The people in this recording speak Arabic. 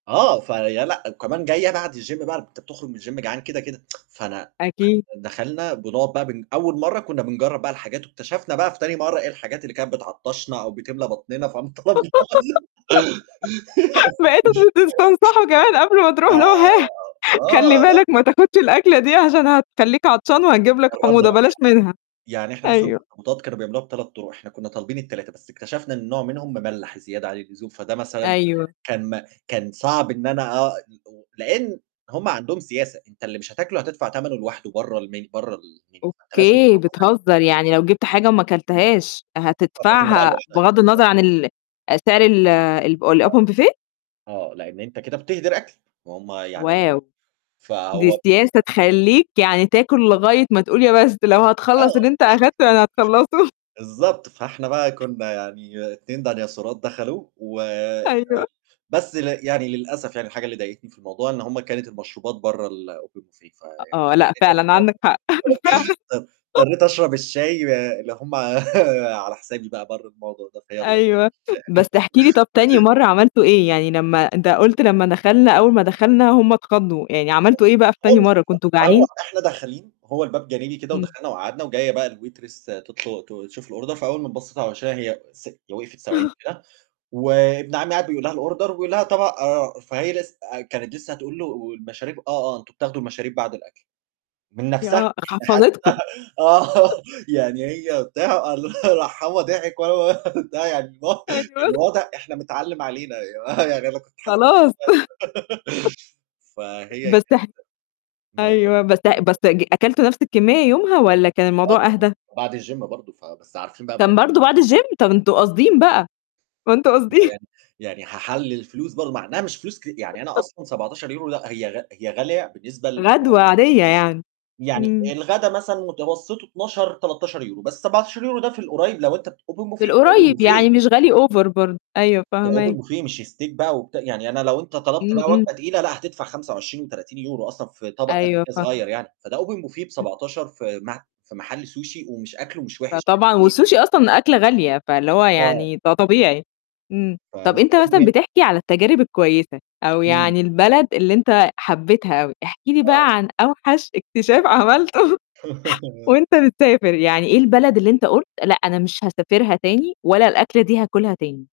آه، فهي لأ، وكمان جاية بعد الgym بقى أنت بتخرُج من الgym جعان كده، كده. فأنا أكيد. ما دخلنا بنقعُد بقى بن أول مرّة كنّا بنجرّب بقى الحاجات واكتشفنا بقى في تاني مرّة إيه الحاجات اللي كانت بتعطّشنا أو بتملى بطننا فم طلبنا [unintelligible] بقيتم ت تستنصحوا كمان قبل ما آآ، تروح له [unintelligible] خلّي آه، بالك لأ. ما تاخُدش الأكلة دي عشان هتخلّيك عطشان وهتجيب لك جرّبنا حموضة بقى بلاش منها، يعني، يعني إحنا مثلًا أيوه. الأخطبوطات كانوا بيعملوها ب3 طُرق إحنا كنّا طالبين ال3، بس اكتشفنا إن نوع منهم مملّح زيادة عن اللزوم فده مثلًا أيوه. كان ما كان صعب إن أنا أ [unintelligible] لإن هُم عندهم سياسة أنت اللي مش هتاكله هتدفع تمنه لواحده برّه المين برّه الmenu فأنت لازم أوكي، تخلّص أكلك. بتهزّ يعني لو جبت حاجة وما كلتهاش هتدفع العزومة بقى هتدفعها لوحدها. بغض النظر عن [unintelligible] ال أ سعر ال [unintelligible] الب الopen buffet؟ آه، لإن أنت كده بتِهدر أكل، وهُم يعني واو! دي فهو سياسة تخلّيك يعني تاكُل لغاية ما تقول يا بس، لو آه هتخلّص اللي بالضبط. أنت أخدته يعني هتخلّصه. بالضبط فإحنا بقى كنّا يعني 2 ديناصورات دخلوا و ال أيوه. بس ل يعني للأسف يعني الحاجة اللي ضايقتني في الموضوع إن هُم كانت المشروبات برّه الOpen buffet أ فيعني آه، لأ، [unintelligible] فعلًا عندك حق، فعلًا. اضط اضطريت أشرب الشاي ب اللي هُم على حسابي بقى برّه الموضوع ده فيالّا، أيوه، ف يعني بس احكِ لي طَب تاني مرّة عملتوا إيه، يعني لمّا أنت قُلت "لمّا دخلنا أول ما دخلنا هُم اتخضّوا" يعني [unintelligible] عملتوا إيه بقى في تاني هو مش مرّة كنتم [unintelligible] هو جعانين؟ إحنا داخلين هو الباب جانبي كده إمم. ودخلنا وقعدنا وجاية بقى الwaitress تطل ت تشوف الorder فأول ما بصّيت على وِشّها هي ث هي وقْفِت ثواني أها. كده، وابن عمّي قاعد بيقول لها الorder وبيقول لها "طَبق آآ" فهي لسّ آآ كانت لسّه هتقول له والمشاريب "آه، آه، أنتم بتاخدوا المشاريب بعد الأكل" من ي نَفْسها آه، إحنا حفَّظِتكم. حتّى آه، يعني هي بتاع، قال لها راح هو ضاحك وأنا ب ت يعني الو أيوه. الواضح إحنا متعلّم علينا يا جماعة يعني أنا كنت حاسس خلاص. [unintelligible] فهي بس كانت [unintelligible] موقِفها أيوه بس اح بس [unintelligible] أج أكلتوا نَفْس الكمّية يومها والّا كان آه، الموضوع طبعًا أهدى؟ وبعد الgym برضه ف بس عارفين بقى كان [unintelligible] برضه بعد الgym؟! طب أنتم قاصدين بقى، يبقى أنتم ما هو قاصدين. يعني يعني هاحلل الفلوس برضه مع إنّها مش فلوس ك يعني أنا أصلًا 17€ لأ هي غ هي غالية بالنسبة ل غدوة عادية يعني. يعني إمم. الغدا مثلًا متوسطه 12، 13€ بس 17€ ده في القريّب لو أنت بت open في buffet open القريّب buffet. يعني مش غالي over برضه. أيوه ده فاهماك. open buffet مش steak بقى وبت يعني أنا لو أنت طلبت إمم، بقى وجبة إمم. تقيلة لأ هتدفع 25 و30€ أصلًا في طَبق قد أيوه، كده صغيّر فاهمة. يعني، فده open buffet [unintelligible] ب17 في م في محل sushi ومش أكله مش وِحش. فطبعًا [unintelligible] والSushi أصلًا أكلة غالية فاللي هو آه. يعني ده طبيعي. إمم، طَب أنت مثلًا [unintelligible] بتحكي على التجارب الكويسة أو إمم. يعني البلد اللي أنت حبّيتها أوي، احكِ لي آه. بقى عن أوحش اكتشاف عملته آه. وأنت بتسافر، يعني إيه البلد اللي أنت قُلت لأ، أنا مش هاسافرها تاني ولا الأكلة دي هاكُلها تاني؟